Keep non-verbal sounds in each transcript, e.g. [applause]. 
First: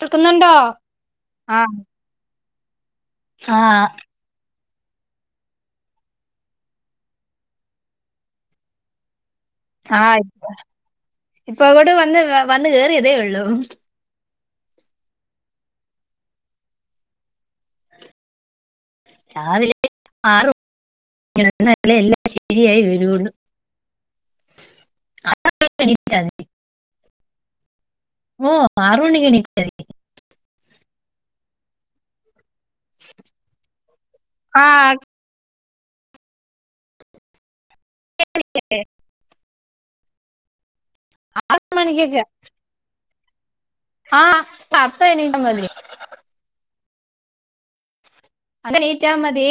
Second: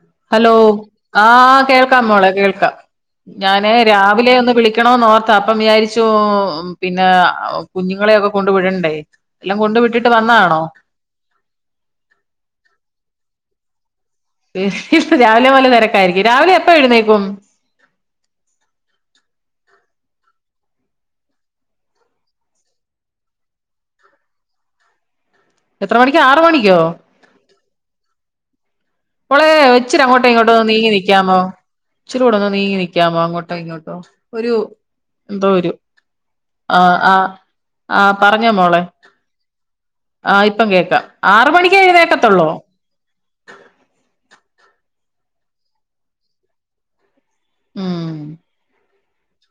കേൾക്കുന്നുണ്ടോ ഹലോ ആഹ് കേൾക്കാം മോളെ കേൾക്കാം ഞാന് ആഹ് രാവിലെ ഒന്ന് വിളി ക്കണോന്ന് ഓർത്താ അപ്പം വിചാരിച്ചു പിന്നെ കുഞ്ഞുങ്ങളെയൊക്കെ കൊണ്ടു വിടണ്ടേ. എല്ലാം കൊണ്ട് വിട്ടിട്ട് ആഹ് ഇപ്പൊ വന്നാണോ ഇപ്പങ്ങോട്ട് വന്ന് വന്ന് കേറിയതേ ഉള്ളു. രാവിലെ മൊതല് തെരക്കായിരിക്കും രാവിലെ എപ്പ എഴുന്നേക്കും? രാവിലെ ആറ് [unintelligible] എല്ലാം ശരിയായി വരന്ന്‌. എത്ര എണീറ്റാ മണിക്കാ ആറ് മതി മണിക്കോ? ഓഹ് ആറ് മണിക്കെണിക്ക ഇച്ചിരങ്ങോട്ടൊ ഇങ്ങോട്ടോ ഒന്ന് നീങ്ങനിക്കാമോ ച്ചീരൂടെ ഒന്ന് നീങ്ങി നി ക്കാമോ അങ്ങോട്ടോ ഇങ്ങോട്ടോ ഒരു ആഹ് എന്തോരു ആഹ് ആഹ് ആഹ് പറഞ്ഞോ മോളെ ഓക്കെ ആഹ് ഇപ്പം കേക്കാം ആറ് മണിക്കേഴുന്നേക്കത്തൊള്ളോ? ആഹ് അപ്പ എണീറ്റാ മതി. ഉം അണീറ്റാ മതി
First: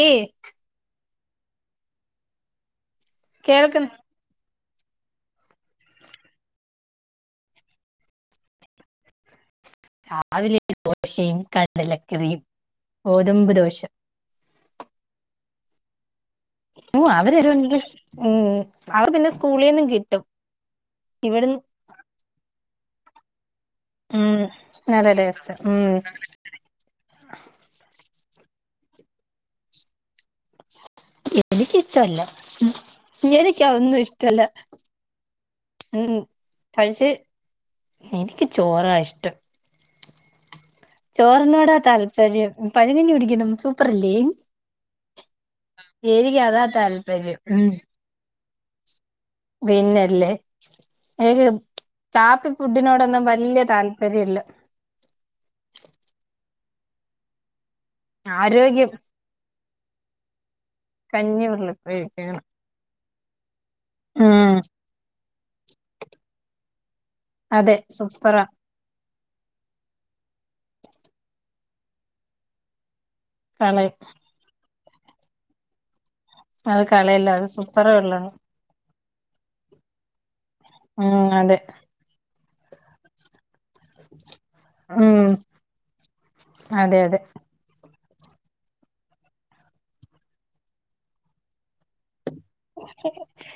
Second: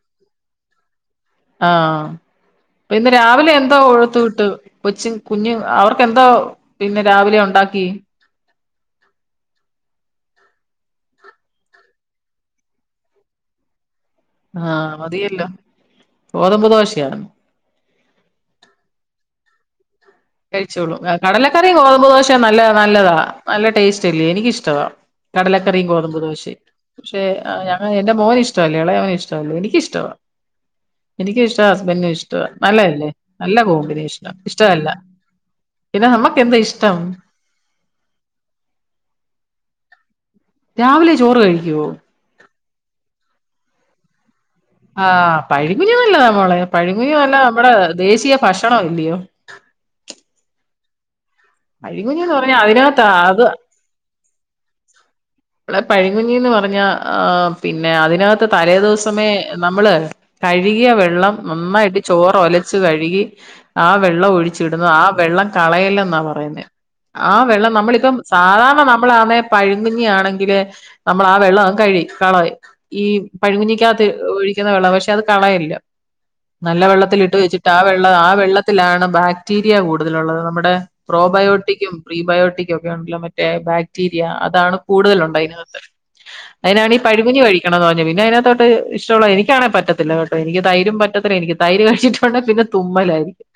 ആഹ് പ്പയിന്ന് രാവിലെ എന്തോ കേൾക്കുന്നു കൊടുത്തു വിട്ട്? കൊച്ച് കുഞ്ഞ് അവർക്കെന്തോ ഇന്ന് രാവിലെ ഒണ്ടാക്കി? രാവിലെ ദോശയും കടലക്കറിയും ഗോതമ്പ് ദോശ. ആഹ് മതിയല്ലോ. ഗോതമ്പ് ഓ [unintelligible] ഉം ദോശയാണ് അവർക്ക് പിന്നെ സ്കൂളീന്നും കിട്ടും. കഴിച്ചോളും ഇവിടുന്ന് കടലക്കറിം ഗോതമ്പ് ദോശേം നല്ല നല്ലതാ നല്ല ടേസ് റ്റില്ലേ ഉം എനിക്കഷ്ടവാ നല്ല ടേസ്റ്റ് കടലക്കറീം ഉം ഗോതമ്പ് ദോശെം. പക്ഷേ ഞ എന്റെ മോന് ഇഷ്ടവല്ല എളയോന് ഇഷ്ടവല്ല എനിക്കിഷ്ടവ. എനിക്ക് ഇഷ്ടവ എനിക്കിഷ്ടമല്ല ഹസ്ബൻഡിനിഷ്ടവ നല്ലതല്ലേ ഉം നല്ല എനിക്ക് അതൊന്നും കോമ്പിനേഷനാ ഇഷ്ടല്ല ഇഷ്ടവല്ല. ഉം കഴിച്ച് എനിക്ക് ചോറാ ഇഷ്ടം. രാവിലെ ചോറ് ചോറിനോടാ കഴിക്കുവോ താല്പര്യം പഴങ്ങഞ്ഞി കുടിക്കണം സൂപ്പറല്ലേ? ആഹ് പഴങ്കഞ്ഞി നല്ലതാ എനിക്ക് മോളെ അതാ പഴങ്കഞ്ഞി താല്പര്യം ഉം നമ്മടെ ദേശീയ ഭക്ഷണമല്ലിയോ? പിന്നല്ലേ എനിക്ക് പഴികുഞ്ഞിന്ന് കാപ്പി പറഞ്ഞാ അതിനകത്താ ഫുഡിനോടൊന്നും അത് വല്യ താല് വരില്ല ഇടെ പഴങ്ങഞ്ഞിന്ന് പറഞ്ഞാ ആഹ് പിന്നെ അതിനാത്ത് ആരോഗ്യം തലേദിവസമേ നമ്മള് കഴുകിയ വെള്ളം കഞ്ഞി നന്നായിട്ട് വെള്ളപ്പഴിക്കണം ചോറൊലച്ച് കഴുകി ആ വെള്ളം ഉം ഒഴിച്ചിടുന്നു ആ വെള്ളം കളയല്ലന്നാ പറയുന്നെ ആ വെള്ളം അതെ നമ്മളിപ്പം സൂപ്പറാ സാധാരണ നമ്മളാന്നേ പഴങ്ങഞ്ഞിയാണെങ്കി ങ്കില് നമ്മളാ ആ വെള്ളം അങ്ങ് കഴി കളയും ഈ കളയും പഴങ്ങഞ്ഞിക്കാത്ത് ഒഴി ക്ക്ന്ന വെള്ളാ പക്ഷെ അത് കളയില്ലാ നല്ല അത് കളയില്ല വെള്ളത്തിലിട്ട് അത് വെച്ചിട്ട് ആ സൂപ്പറ് വെള്ള ആ വെള്ളാണ് വെള്ള ത്തിലാണ് ബാക്ടീരിയ കൂടുതലൊള്ളത് നമ്മടെ ഉം അതെ പ്രോബയോട്ടിക്കും പ്രീ ബയോട്ടിക്കും ഒക്കെ ഒണ്ടല്ലോ മറ്റേ ബാക്ടീരിയ അതാണ് ഉം കൂടുതലൊണ്ട് അയിനകത്ത് അതിനാണീ അതെ അതെ പഴം കഞ്ഞി കഴി ക്കണോന്ന് പിന്നെ അയിനാട്ടോത്ത് ഇഷ്ട്ടവൊള്ളത് എനിക്കാണേ പറ്റത്തില്ലാ കേട്ടോ എനിക്ക് തൈരും പറ്റത്തില്ലാ എനിക്ക് തൈര് കഴിച്ചിട്ട് ട്ടൊണ്ടെ പിന്നെ തുമ്മലായിരിക്കും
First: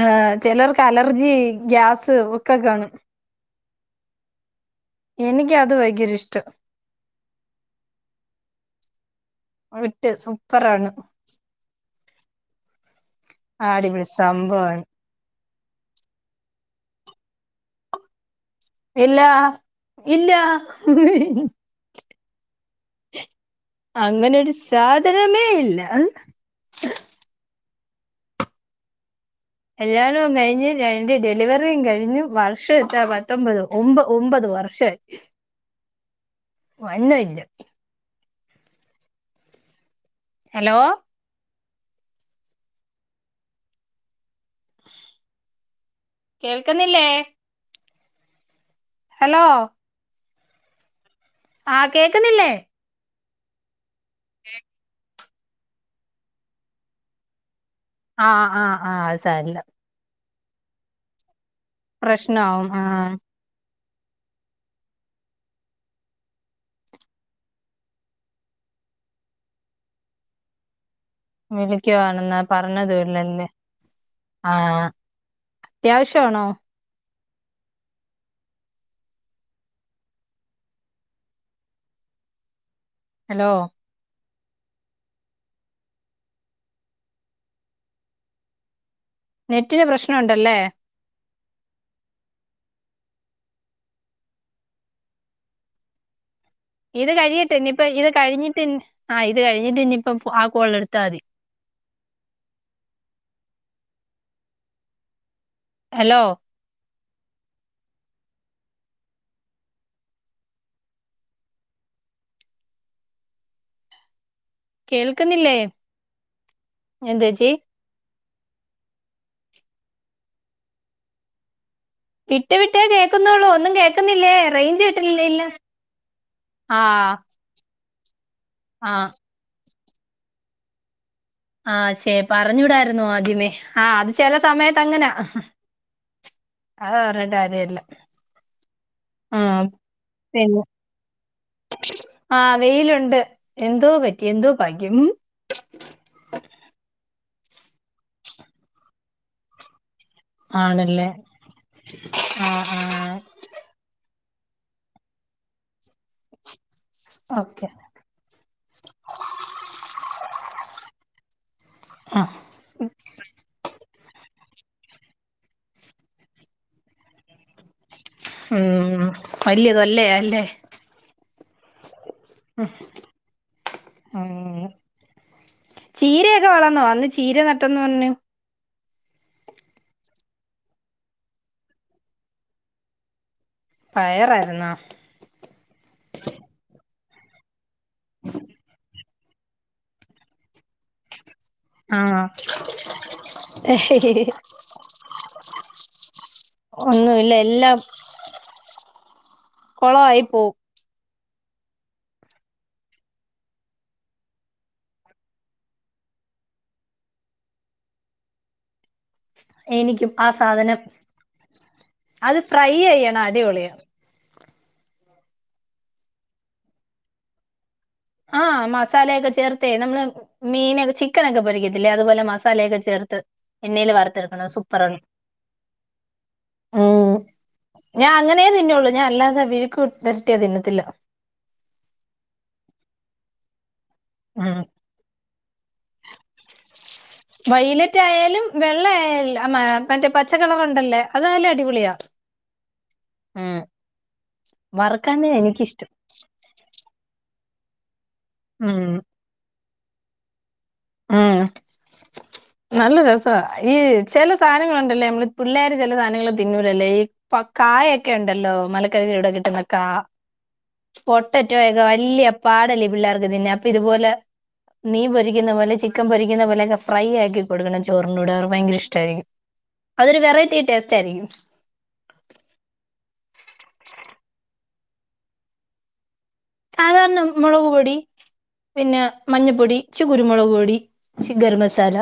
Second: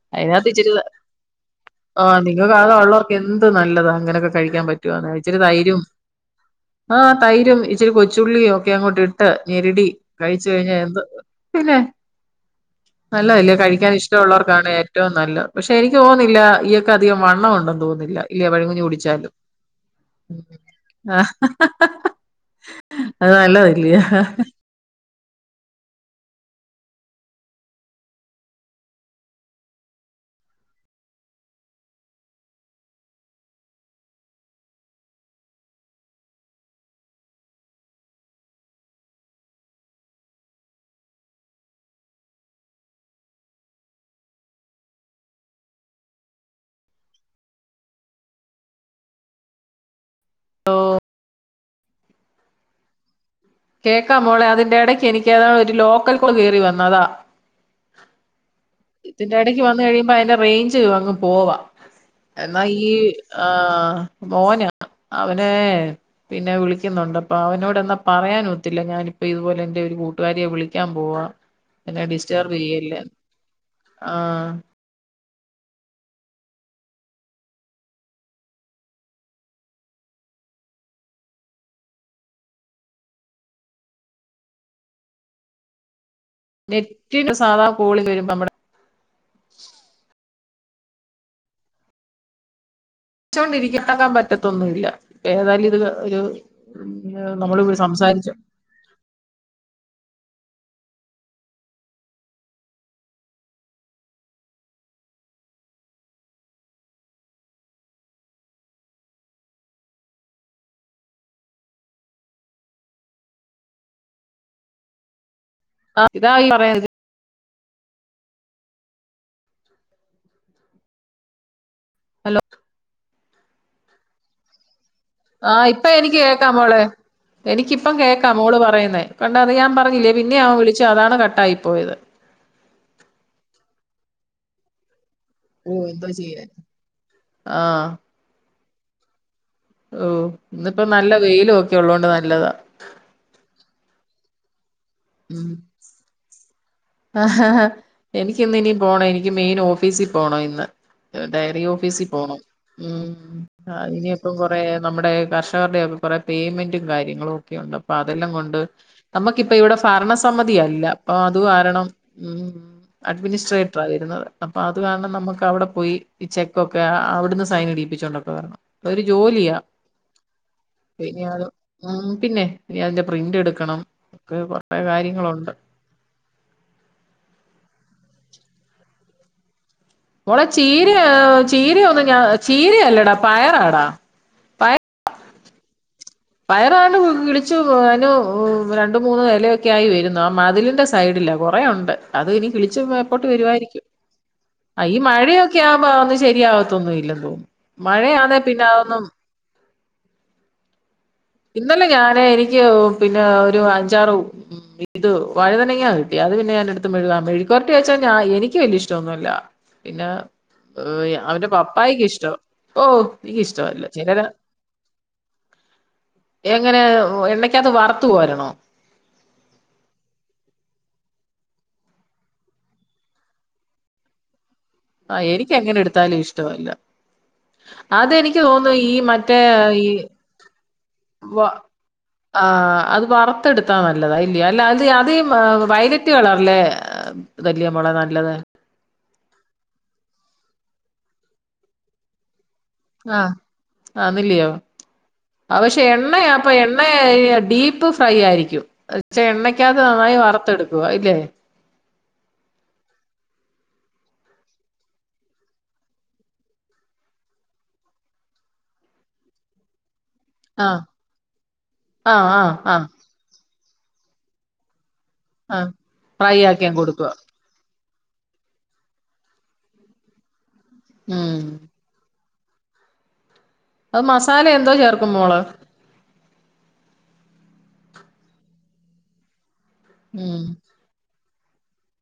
ആഹ് അയിനാത്ത് ഇച്ചിരെ ചിലർക്ക് അലർജി ഗ്യാസ് ആഹ് ഒക്കെ കാണും നിങ്ങക്ക് [unintelligible] എന്ത് നല്ലതാ അങ്ങനെയൊക്കെ കഴിക്കാൻ പറ്റുവാന്നേ ഇച്ചിരി എനിക്ക് തൈരും [unintelligible] ആഹ് തൈരും ഇച്ചിരി കൊച്ചുള്ളിയും ഒക്കെ അങ്ങോട്ട് ഇട്ട് ഞെരിടി വിട്ട് കഴിച്ച് കഴിഞ്ഞാ സൂപ്പറാണ് എന്ത് പിന്നെ നല്ലതല്ലേ കഴിക്കാൻ അടിപൊളി ഇഷ്ട്ടവൊള്ളവർക്കാണേ സംഭവാണ് ഏറ്റവും നല്ലെ പക്ഷെ എനിക്ക് തോന്ന്ന്നില്ലാ ഇയാക്ക് അധികം വണ്ണം ഒണ്ടെന്ന് തോന്നുന്നില്ലാ ഇല്ലേ പഴം കഞ്ഞി ഞ്ഞി ഇല്ല കുടിച്ചാലും ഇല്ല അത് നല്ലതല്ലിയോ അങ്ങനൊരു സാധനമേ ഇല്ലാ കല്യാണവും കഴിഞ്ഞ് രണ്ട് ഡെലിവറിയും കഴിഞ്ഞു വർഷം എത്രയാ പത്തൊമ്പത് ഒമ്പത് ഒമ്പത് വർഷം ഷായി വണ്ണം ഇല്ലാ ഹലോ കേൾക്കുന്നില്ലേ ഹലോ [unintelligible] ആഹ് കേക്കുന്നില്ലേ കേക്കാം മോളെ അതിന്റെ എടയ്ക്ക് എനിക്ക് ഒരു ലോക്കൽ കോള് കേറി വന്നു അതാ ആഹ് ആഹ് ആഹ് അത് ഇതിന്റെ സാരല്ല എടെക്ക് വന്ന് കഴിയുമ്പോ അതിൻ്റെ റേയിഞ്ച് അങ്ങ് പോവാ എന്നാ പ്രശ്നാവും ഈ ആഹ് ആഹ് മോനാ അവനെ പിന്നെ വിളിക്കുന്നൊണ്ട് അപ്പൊ അവനോട് എന്നാ പറയാൻ ത്തില്ലാ ഞാനിപ്പോ ഇതുപോലെ എന്റെ ഒരു കൂട്ടുകാരിയെ വിളിക്കാൻ പോവാ എന്നെ വിളിക്കുവാണെന്ന് ഡിസ്റ്റർബ് ചെയ്യല്ലേ പറഞ്ഞതും ഇല്ലല്ലേ ആഹ് അത്യാവശ്യാണോ? ഹലോ നെറ്റിനോ സാധാ കോളി വരുമ്പോ നമ്മടെ നെറ്റിന് പ്രശ്നവൊണ്ടല്ലേ? ച്ചോണ്ടിരിക്കത്താക്കാൻ പറ്റത്തൊന്നും ഇല്ല ഏതായാലും ഇത് ഒരു ഇത് കഴിയെട്ട് നമ്മളിവിടെ ഇനിയിപ്പം ഇത് സംസാരിച്ചു കഴിഞ്ഞിട്ട് ഇൻ ആഹ് ഇത് കഴിഞ്ഞിട്ട് ഇനിയിപ്പം ആ കോള് എടുത്താ മതി ഹലോ കേൾക്കുന്നില്ലേ ആഹ് ഇതാ ഈ [unintelligible] എന്താ ചേച്ചി? ഹലോ വിട്ട് വിട്ടേ കേക്കുന്നുള്ളൂ ഒന്നും കേൾക്കുന്നില്ലേ റേയിഞ്ച് ആഹ് ഇപ്പ എനിക്ക് കേക്കാം മോളെ ആഹ് എനിക്കിപ്പം കേക്കാം മോള് പറയുന്നേ ആഹ് കൊഴ [unintelligible] ഞാൻ പറഞ്ഞില്ലേ പിന്നേം അവൻ വിളിച്ചു അതാണ് കട്ട് ആഹ് ശെ പറഞ്ഞൂടായിരുന്നോ ആദ്യമേ ആഹ് അത് ചെല സമയത്ത് അങ്ങനാ ഓഹ് എന്തോ ചെയ്യാൻ അത് പറഞ്ഞിട്ട് ആ കാര്യെല്ലാ ആഹ് ഓഹ് പിന്നെ ഇന്നിപ്പോ നല്ല വെയിലും ഒക്കെ ഒള്ളതുകൊണ്ട് നല്ലതാ വെയില്ണ്ട്. എന്തോ പറ്റി എന്തോ ഭാഗ്യം. ഉം എനിക്കിന്നിനി പോണെനിക്ക് മെയിനോഫ് ഫീസി പോണ ഇന്ന് ആണല്ലേ ഡയറി ഓഫീസി പോണം ആഹ് ഉം ആഹ് അയ്നിപ്പം കൊറേ നമ്മടെ കർഷകർടെക്കെ കൊറെ പേയ്മെന്റും കാര്യങ്ങളോക്കെ ഉണ്ടപ് ഓക്കെ പ്പാതെല്ലാം കൊണ്ട് നമ്മക്കിപ്പ ഇവടെ ഭരണ സമ്മതിയല്ല അപ്പ അത് കാര ണം ഉം അഡ്മിനിസ്ട്രേറ്ററാ വെരുന്നത്. അപ്പ അത് കാരണം നമ്മക്കവടെ പോയി ഈ ചെക്കൊക്കെ അവട്ന്ന് സൈനിടി പ്പിച്ചോണ്ടക്കെ വെര്ണം ഉം ഒരു ജോലിയാ. വലിയ തൊല്ലയാ അല്ലേ പിന്നെ അത് ഉം പിന്നെ ഇനി അതിന്റെ പ്രിൻ്റെട്ക്കണം ഒക്കെ കൊറെ കാര്യങ്ങളൊണ്ട്. ചീരയക്കെ വളർന്നോ അന്ന് ചീര നട്ടെന്ന് പർഞ്ഞ്. മോളെ ചീര എഹ് ചീര ഒന്നു ഞാൻ ചീരയല്ലടാ പയറാടാ. പയറാര്ന്നാ? പയ പയറാണ്ട് കിളിച്ചു അയിനു രണ്ടു മൂന്ന് എലയൊക്കായി വെരുന്നു ആ മതിലിന്റെ സ് സൈഡില കൊറേ ഒണ്ട് ആഹ് അത് ഇനി കിളിച്ച് മേപ്പോട്ട് വെരുവായിരി [unintelligible] ആഹ് ഈ മഴയൊക്കാവുമ്പാന്നും ശെരിയാവത്തൊന്നുല്ലന്ന്‌ ഒന്നുമില്ല തോന്നു എല്ലാം മഴയാന്നേ പിന്നെ അതൊന്നും കൊളവായി പോവും. ഇന്നലെ ഞാന് എനിക്ക് പിന്നെ ഒരു അഞ്ചാറു [unintelligible] വഴ്തനങ്ങ്യാ കിട്ടി അത് പിന്നെ ഞാനെട്ത്ത് മെഴ്ക ആഹ് മെഴ്ക്കുവരട്ടി വെച്ചാ ഞാ എനിക്ക് വെല്ല്യഷ് ട്ടൊന്നുല്ല. പിന്നെ എനിക്കും ആ സാധനം എഹ് യ് അവന്റെ പപ്പായ്ക്ക് ഇഷ്ടവാ അത് ഫ്രൈ ഓഹ് ചെയ്യണം അടിപൊളിയാ എനിക്കിഷ്ടവല്ല ചെലര് എങ്ങനെ എണ്ണക്കാത്ത് വറ ആഹ് മസാലെക്കെ ചേർ ത്തെ നമ്മള് മീനെക്കെ ചിക്കനക്കെ പൊരിക്കത്തില്ലേ അത്പോലെ മസാലക്കെ ചേർത്ത്. എണ്ണേല് വറ്ത്തെടുക്കണം അത് സൂപ് ആഹ് എനിക്കെങ്ങനെ ട്ത്താലും ഇഷ്ടവല്ല. ഉം ഞാൻ അതെനിക്ക് അങ്ങനേ തോന്നുന്നു തിന്നുള്ളൂ ഈ ഞാൻ മറ്റേ അല്ലാതെ വിഴുക്ക് ഈ പെരട്ടിയാ തിന്നത്തില്ല വ ആഹ് അത് വറ ത്ത്ട്ത്താ നല്ലത ഇല്ല്യേ ഉം അല്ല അത് അതീ വയലറ്റ് കളറിലെ ഇതല്ലിയോ മോളെ നല്ലത് വൈലറ്റായാലും വെള്ളായാൽ ആ മാ മറ്റേ പച്ചക്കളറ്ണ്ടല്ലേ അതല്ല അടിപൊളിയാ. ആഹ് ഉം. ആന്നില്ല്യോ വറുക്കാനേ ആഹ് പക്ഷേ എനിക്കിഷ്ടം എ ണ്ണയാപ്പ എണ്ണേ ഡീപ്പ് ഫ്രൈയായിരിക്കും ഉം. ച്ചെ എണ്ണക്കാത്ത് നന്നായി വറ്ത്തെട് ക്കുവായില്ലേ? ഉം. നല്ല രെസ ഈ ചെല സാനങ്ങള്ണ്ടല്ലേ നമ്മള് പിള്ളേര് ചെലെ സാനങ്ങള് തിന്നൂലല്ലേ ഈ പ്പ കായെക്കെണ്ടല്ലോ മലക്കറിയുടെ കിട്ടുന്ന കാ ആഹ് പൊട്ടറ്റോയക്കെ വല്ല്യ ആഹ് ആഹ് ആഹ് പാടല്ലേ പിള്ളാർക്ക് തിന്നാൻ അപ്പിത്പോലെ മീൻ പൊരി ക്കുന്ന ആഹ് പോലെ ചിക്കൻ ഫ്രൈ പൊരിക്കുന്ന പോലക്കെ ആക്കിയങ്ങ് കൊടുക്കുവാ ഫ്രൈയാക്കി കൊട്ക്കണം ചോറിന്റുടെ അവർക്ക് ഭയങ്കരിഷ്ടായിരിക്കും. അതൊരു വെറൈറ്റി ടേസ്റ്റായിരിക്കും. ഉം അത് മസാല എന്തോ ചേർക്കും മോളെ? സാധാരണ മുളക് പൊടി പിന്നെ മഞ്ഞപ്പൊടിച്ചു ഇച്ചി ഉം കുരുമുളക് പൊടി. ഇച്ചി ഗരംമസാല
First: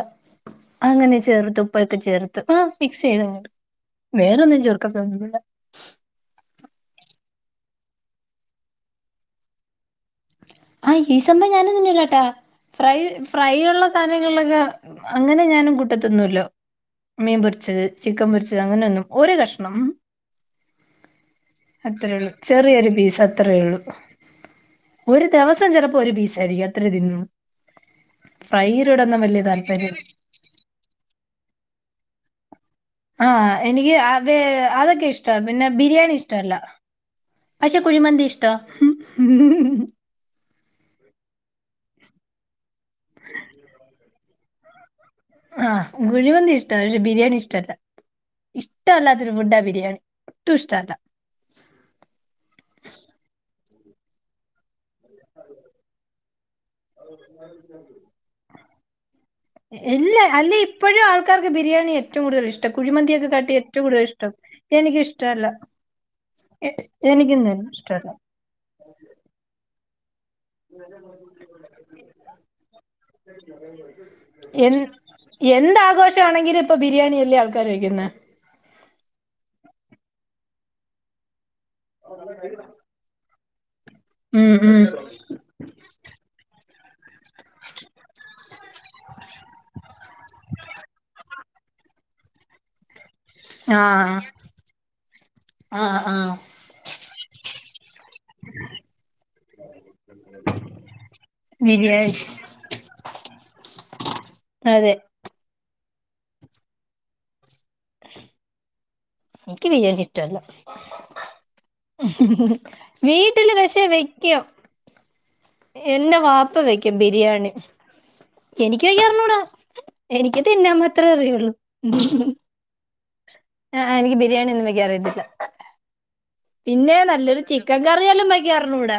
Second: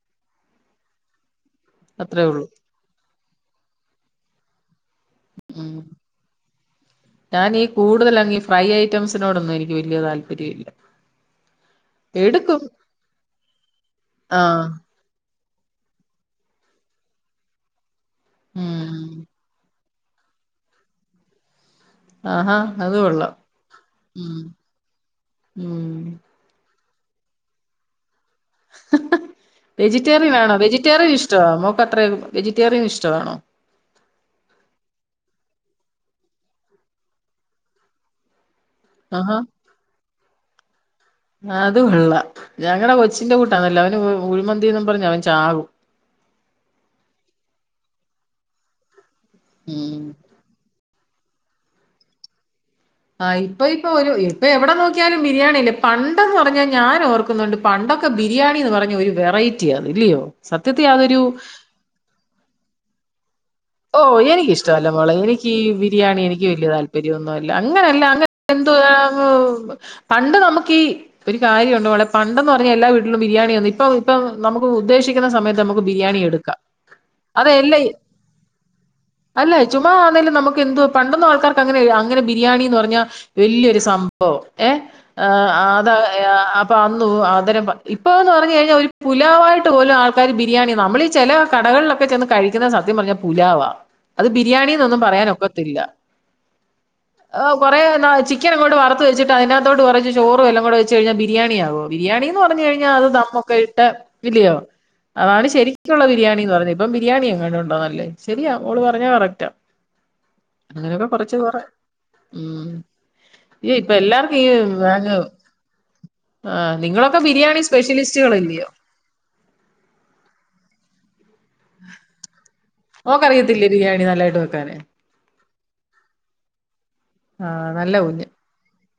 അങ്ങനെ ചേർത്ത് ഉപ്പെക്കെ അത്രേ ചേർത്ത്. ഉള്ളൂ ആഹ് മിക്സ് ചെയ്ത [unintelligible] വേറൊന്നും ചേർക്കത്തൊന്നുല്ല. ഉം ഞാനീ കൂടുതലങ്ങീ ഫ്രൈ ഐറ്റംസിനോടൊന്നും എനിക്ക് വെല്ല്യ താല് ഹയ് ഈ സംഭവം ഞാനൊന്നും തിന്നുല്ലട്ടാ എടുക്കും ഫ്രൈ ഫ്രൈ ഒള്ള സാനങ്ങളിലൊക്ക ആഹ് അങ്ങനെ ഞാനും കൂട്ടതിന്നോല്ലോ മീൻ പൊര്ച്ചത് ചിക്കൻ പൊര്ച്ചത് ഉം അങ്ങനൊന്നും ഒര് കഷ്ണം. അത്രയൊള്ളു ആഹാ ചെറിയൊരു അത് പീസ് കൊള്ളാം അത്രേയൊള്ളു. ഉം ദെവസം ഉം ചെലപ്പോ ഒരു പീസായിരിക്കും അത്രേ തിന്നൂ വെജിറ്റേറിയനാണോ വെജിറ്റേറിയൻ ഇഷ്ടവാ മോക്കത്ര വെജിറ്റേറിയൻ ആ ഇഷ്ടവാണോ എനിക്ക് അത് അതൊക്കെ ഇഷ്ട പിന്നെ ബിരിയാണി ഇഷ്ടല്ല പക്ഷെ കുഴിമന്തി ഇഷ്ടവ ആഹാ [inaudible] അതു കൊള്ള ഞങ്ങടെ കൊച്ചിന്റെ കൂട്ടാണല്ലോ അവന് കുഴിമന്തിന്നും പറഞ്ഞ അവൻ ചാകും ആഹ് കുഴിമന്തി ഇഷ്ട പക്ഷെ ബിരിയാണി ഇഷ്ടല്ല ഇഷ്ടല്ലാത്തൊരു ഫുഡ ബിരിയാണി ഉം ഒട്ടു ഇഷ്ടല്ല ആ ഇപ്പ ഇപ്പൊ ഒരു ഇപ്പ എവടെ നോക്കിയാലും ബിരിയാണിയല്ലെ പണ്ടെന്ന് പറഞ്ഞാ ഞാന് ഓർക്കുന്നുണ്ട് പണ്ടൊക്കെ ബിരിയാണിന്ന് പറഞ്ഞ ഒരു വെറൈറ്റിയാന്ന ഇല്ലിയോ എല്ലാ അല്ലെ സത്യത്തി ഇപ്പോഴും അതൊരു ആൾക്കാർക്ക് ബിരിയാണി ഏറ്റവും കൂടുതൽ ഇഷ്ട കുഴിന്തിയൊക്കെ കാട്ടി ഏറ്റവും കൂടുതൽ ഓഹ് ഇഷ്ടം എനിക്കിഷ്ടവല്ല മോളെ ഇഷ്ടമല്ല എനിക്ക് ബിരിയാണി എനിക്ക് വല്ല്യ എ- എനിക്കും താല്പര്യന്നുല്ല തന്നെ അങ്ങനെ അല്ല ഇഷ്ടമല്ല അങ്ങ എന്ത്‌ [unintelligible] പണ്ട് നമുക്കീ ഒരു കാര്യമുണ്ട് മോളെ പണ്ടെന്ന് പറഞ്ഞാ എല്ലാവീട്ടിലും ബിരിയാണി ഒന്നും ഇപ്പം ഇപ്പം നമുക്ക് ഉദ്ദേിക്കുന്ന സമയത്ത് നമുക്ക് ബിരിയാണി കിട്ടും എങ്കിലും ഇപ്പ ബിരിയാണിയല്ലേ ആൾക്കാര് കഴിക്കുന്നെ അല്ല ചുമ്മാ ആന്നേലും നമുക്ക് എന്തുവ പണ്ടൊന്നും ആൾക്കാർക്ക് അങ്ങനെ അങ്ങനെ ബിരിയാണിന്ന് പറഞ്ഞാ വല്ല്യൊരു സം ഭവം ഉം, ഏഹ് ഉം. ആ ആത അപ്പൊ അന്നു അതരം ഇപ്പന്ന് പറഞ് കഴിഞ്ഞാ ഒരു പുലാവായിട്ട് പോലും ആൾ ക്കാര് ബിരിയാണി നമ്മളീ ചെല കടകൾലോക്ക ചെന്ന് കഴിക്കുന്ന സത്യം പർഞ്ഞ പുലാവാ ആ അത് ബിരിയാണിന്നൊന്നും പറയാനൊക്കത്തില്ല ആ ആ ഓ കോറേ ന്ന ചിക്കന് അങ്ങോട്ട് വറത്ത് വെച്ചിട്ട് അതിനകത്തോട്ട് കോറച്ച് ചോറും എല്ലം കുടെ വെച്ച് കഴിഞ്ഞാ ബിരിയാണിയാവോ ബിരിയാണി ബിരിയാണിന്ന് പറഞ് കഴിഞ്ഞാ അത് ദമ്മൊക്ക ഇട്ട ഇല്ലിയോ അതെ അതാണ് ശരിക്കുള്ള ബിരിയാണിന്ന് പറഞ്ഞ ഇപ്പം ബിരിയാണി എങ്ങനുണ്ടോ നല്ലത് ശരിയാ ഓള് പറഞ്ഞത് കറക്റ്റാ എനിക്ക് ബിരിയാണി ഇഷ്ടമല്ല അങ്ങനെയൊക്കെ കൊറച്ച് കൊറേ ഉം വീട്ടിൽ ഇയ്യ് പക്ഷെ ഇപ്പ എല്ലാർക്കും വെക്കും ഈ വാങ എന്റെ വാപ്പ ആഹ് നിങ്ങളൊക്കെ ബിരിയാണി സ്പെഷ്യലിസ്റ്റുകളല്ലിയോ ക്ക്ഴി അർഞ്ഞൂട എനിക്ക് തിന്നാം മാത്രേ അറിയൊള്ളൂ ഓക്കറിയത്തില്ലേ ബിരിയാണി നല്ലായിട്ട് ഒന്നും വെക്കാന് വെക്കാൻ അറിയത്തില്ല പിന്നെ നല്ലൊരു ആഹ് ചിക്കൻ നല്ല കുഞ്ഞ് കറിയെലും വെക്കർഞ്ഞുട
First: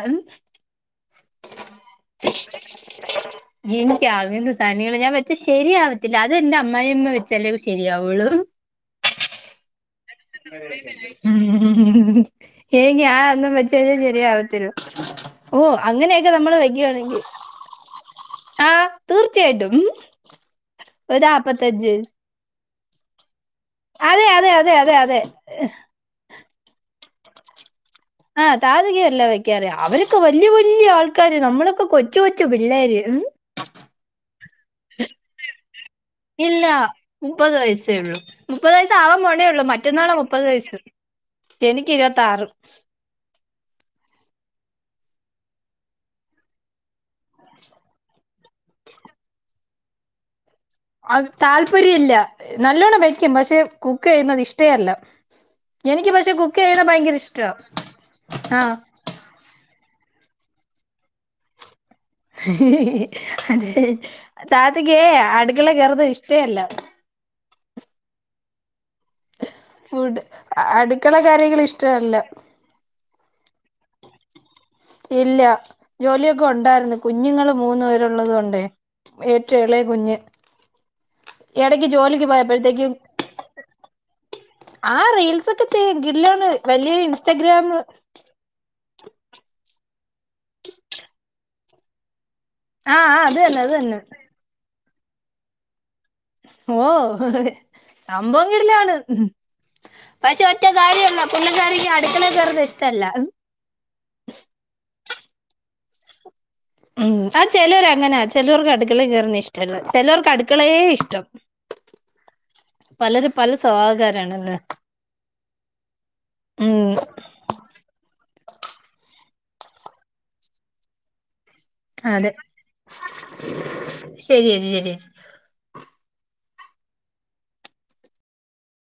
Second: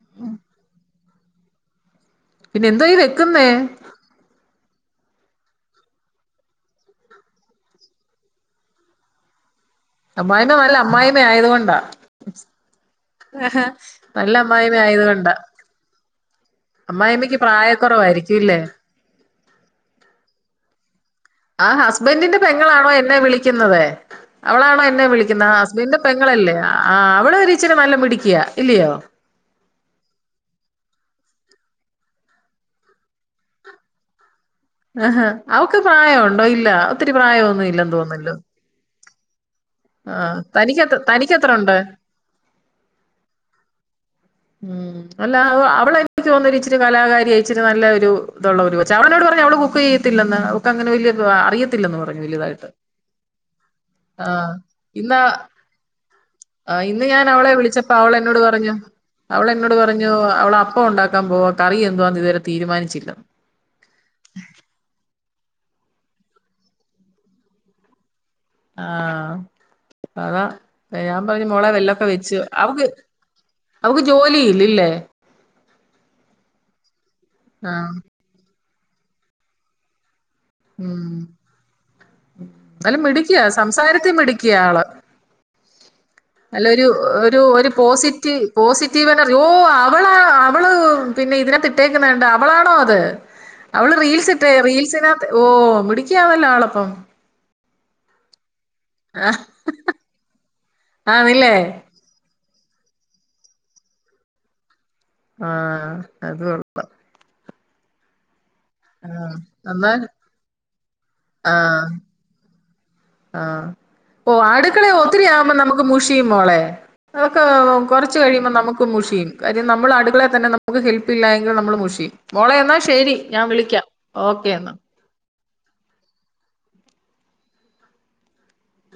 പിന്നെ എന്തോ ഈ വെക്കുന്നേ ഇൻക്ക് [unintelligible] സാനങ്ങള് ഞാൻ വെച്ച ശരിയാവത്തില്ല അത് എന്റെ അമ്മായമ്മ വെച്ചാലെ ശരിയാവോള്ളൂ അമ്മായിമ്മ നല്ല അമ്മായിമ്മ ഉം ആയത് കൊണ്ടാ ഏയ്‌ ഞാ അതൊന്നും വെചാല് നല്ല ശരിയാവത്തില്ല അമ്മായിമ്മ ആയത് കൊണ്ടാ ഓ അങ്ങനെയൊക്ക നമ്മള് വെ ണെങ്കി അമ്മായിമ്മയ്ക്ക് പ്രായക്കുറവായിരിക്കും ഇല്ലേ ആഹ് തീർച്ചയായിട്ടും ആ ഒരാപ്പത്തഞ്ച് ഹസ്ബൻഡിന്റെ പെങ്ങളാണോ എന്നെ വിളിക്കുന്നത് അതെ അതെ അവളാണോ അതെ എന്നെ അതെ വിളിക്കുന്ന ഹസ്ബൻഡ പെങ്ങളല്ലേ ആ അവളൊരു ഇച്ചിരി നല്ല മിടി ആ താത്തെക്കെ എല്ലാം വയ് ക്ക്യറിയ അവരൊക്കെ വല്ല്യ വല്ല്യ ആൾക്കാര് നമ്മളൊക്ക കൊച്ചു കൊച്ചു പിള്ളേര് ഉം ആഹാ അവക്ക് പ്രായൊണ്ടോ ഇല്ല ഒത്തിരി മുപ്പത് വയസ്സേ പ്രായൊന്നില്ലെന്ന് ഉള്ളൂ തോന്നല്ലോ മുപ്പത് വയസ്സാവാൻ പോണേള്ളു മറ്റേന്നാളാ മുപ്പത് വയസ്സ് തനിക്കെത്ര തനിക്കെത്ര ഉണ്ട് എനിക്ക് ഇരുപത്താറും ഉം അല്ല അവളനിക്ക് തോന്നുന്നു ഒരിച്ചിരി കലാകാരിയ ഇച്ചിരി നല്ല ഒരു ഇതുള്ളൊരു കൊച്ചാ അവളോട് പറഞ് അവള്- കുക്ക് ചെയ്യത്തില്ലന്ന് അത് താല്പര്യമില്ല നല്ലോണ്ണം വെക്കും പക്ഷെ കുക്ക് ചെയ്യുന്നത് ആഹ് ഇഷ്ടേല്ല ഇന്നാ എനിക്ക് പക് - ആഹ് ഇന്ന് ഞാൻ അവളെ വിളിച്ചപ്പം അവളെന്നോട് പറഞ്ഞു ആഹ് അവളെന്നോട് പറഞ്ഞു അവള് അപ്പം ഉണ്ടാക്കാൻ പോവാ കറി എന്തുവാ ഇതുവരെ- തീരുമാനിച്ചില്ലെന്ന് താത്തക്കേ അടുകളെ കേറുന്നത് ഇഷ്ട്ടവേ അല്ല ആഹ് ഫുഡ് അതാ അടുക്കള ഞാൻ പറഞ്ഞു കാര്യങ്ങൾ മോളെ വെല്ലൊക്കെ ഇഷ്ടമല്ല വെച്ചു- അവ്ക്ക് അവ്ക്ക് ജോലിയില്ലെ? ഇല്ല ജോലിയൊക്കൊണ്ടായിരുന്നു കുഞ്ഞുങ്ങള് മൂന്നു ആഹ് പേരുള്ളത് കൊണ്ടേ ഏറ്റോം എളയ കുഞ്ഞ് ഇടക്ക് ജോലിക്ക് പോയപ്പോഴത്തേക്കും എന്നാലും മിടിക്കിയാ സംസാരത്തി മിടിക്കിയാ ആള് ആ റീൽസൊക്കെ ചെയ്യും കിടിലവാണ് അല്ലൊരു ഒരു ഒരു പോസിറ്റീ പോസിറ്റീവ് എനർ ഓ അവളാണോ അവള് പിന്നെ ഇതിനെ പറ്റി - ഇട്ടേക്ക്ണ് കണ്ട് അവളാണോ ആ അത് ആ തന്നെ അത് അവള് തന്നെ റീൽസിട്ട് റീൽസിനത്ത് ഓ മിടുക്കി ഓഹ് സംഭവം കിടിലവാണ് ഉം പക്ഷെ ഒറ്റ കാര്യവുള്ളൂ ആണല്ലേ പുള്ളിക്കാരിക്ക് അടുക്കളേ കേരുന്നെ ഇഷ്ട്ടവല്ല. ആഹ് അത് ഒറപ്പാ ഉം ആ ചെലോര് അങ്ങനാ ചെലോർക്ക് അട് അടുക്കളേ ആഹ് കേറുന്നെ ഇഷ്ട്ടമല്ല എന്നാൽ ചെലോർക്ക് അടുക്കളേ ഇഷ്ട്ടം ആഹ് പലരും പല സ്വവാവക്കാരാണല്ലേ. ഒത്തിരിയാവുമ്പോ നമുക്ക് മുഷിയും മോളെ അതൊക്കെ കോറച്ച് കഴിയുമ്പോ നമു മുഷിയും കാര്യം നമ്മള് അടുകളേ തന്നെ നമുക്ക് ഹെൽപ്പില്ലായെങ്കിൽ നമ്മൾ മുഷി അതെ മോളെ എന്നാ ശരി ഞാൻ വിളിക്കാം ശരി ഓക്കേ ചേച്ചി എന്നാ ശരി ചേച്ചി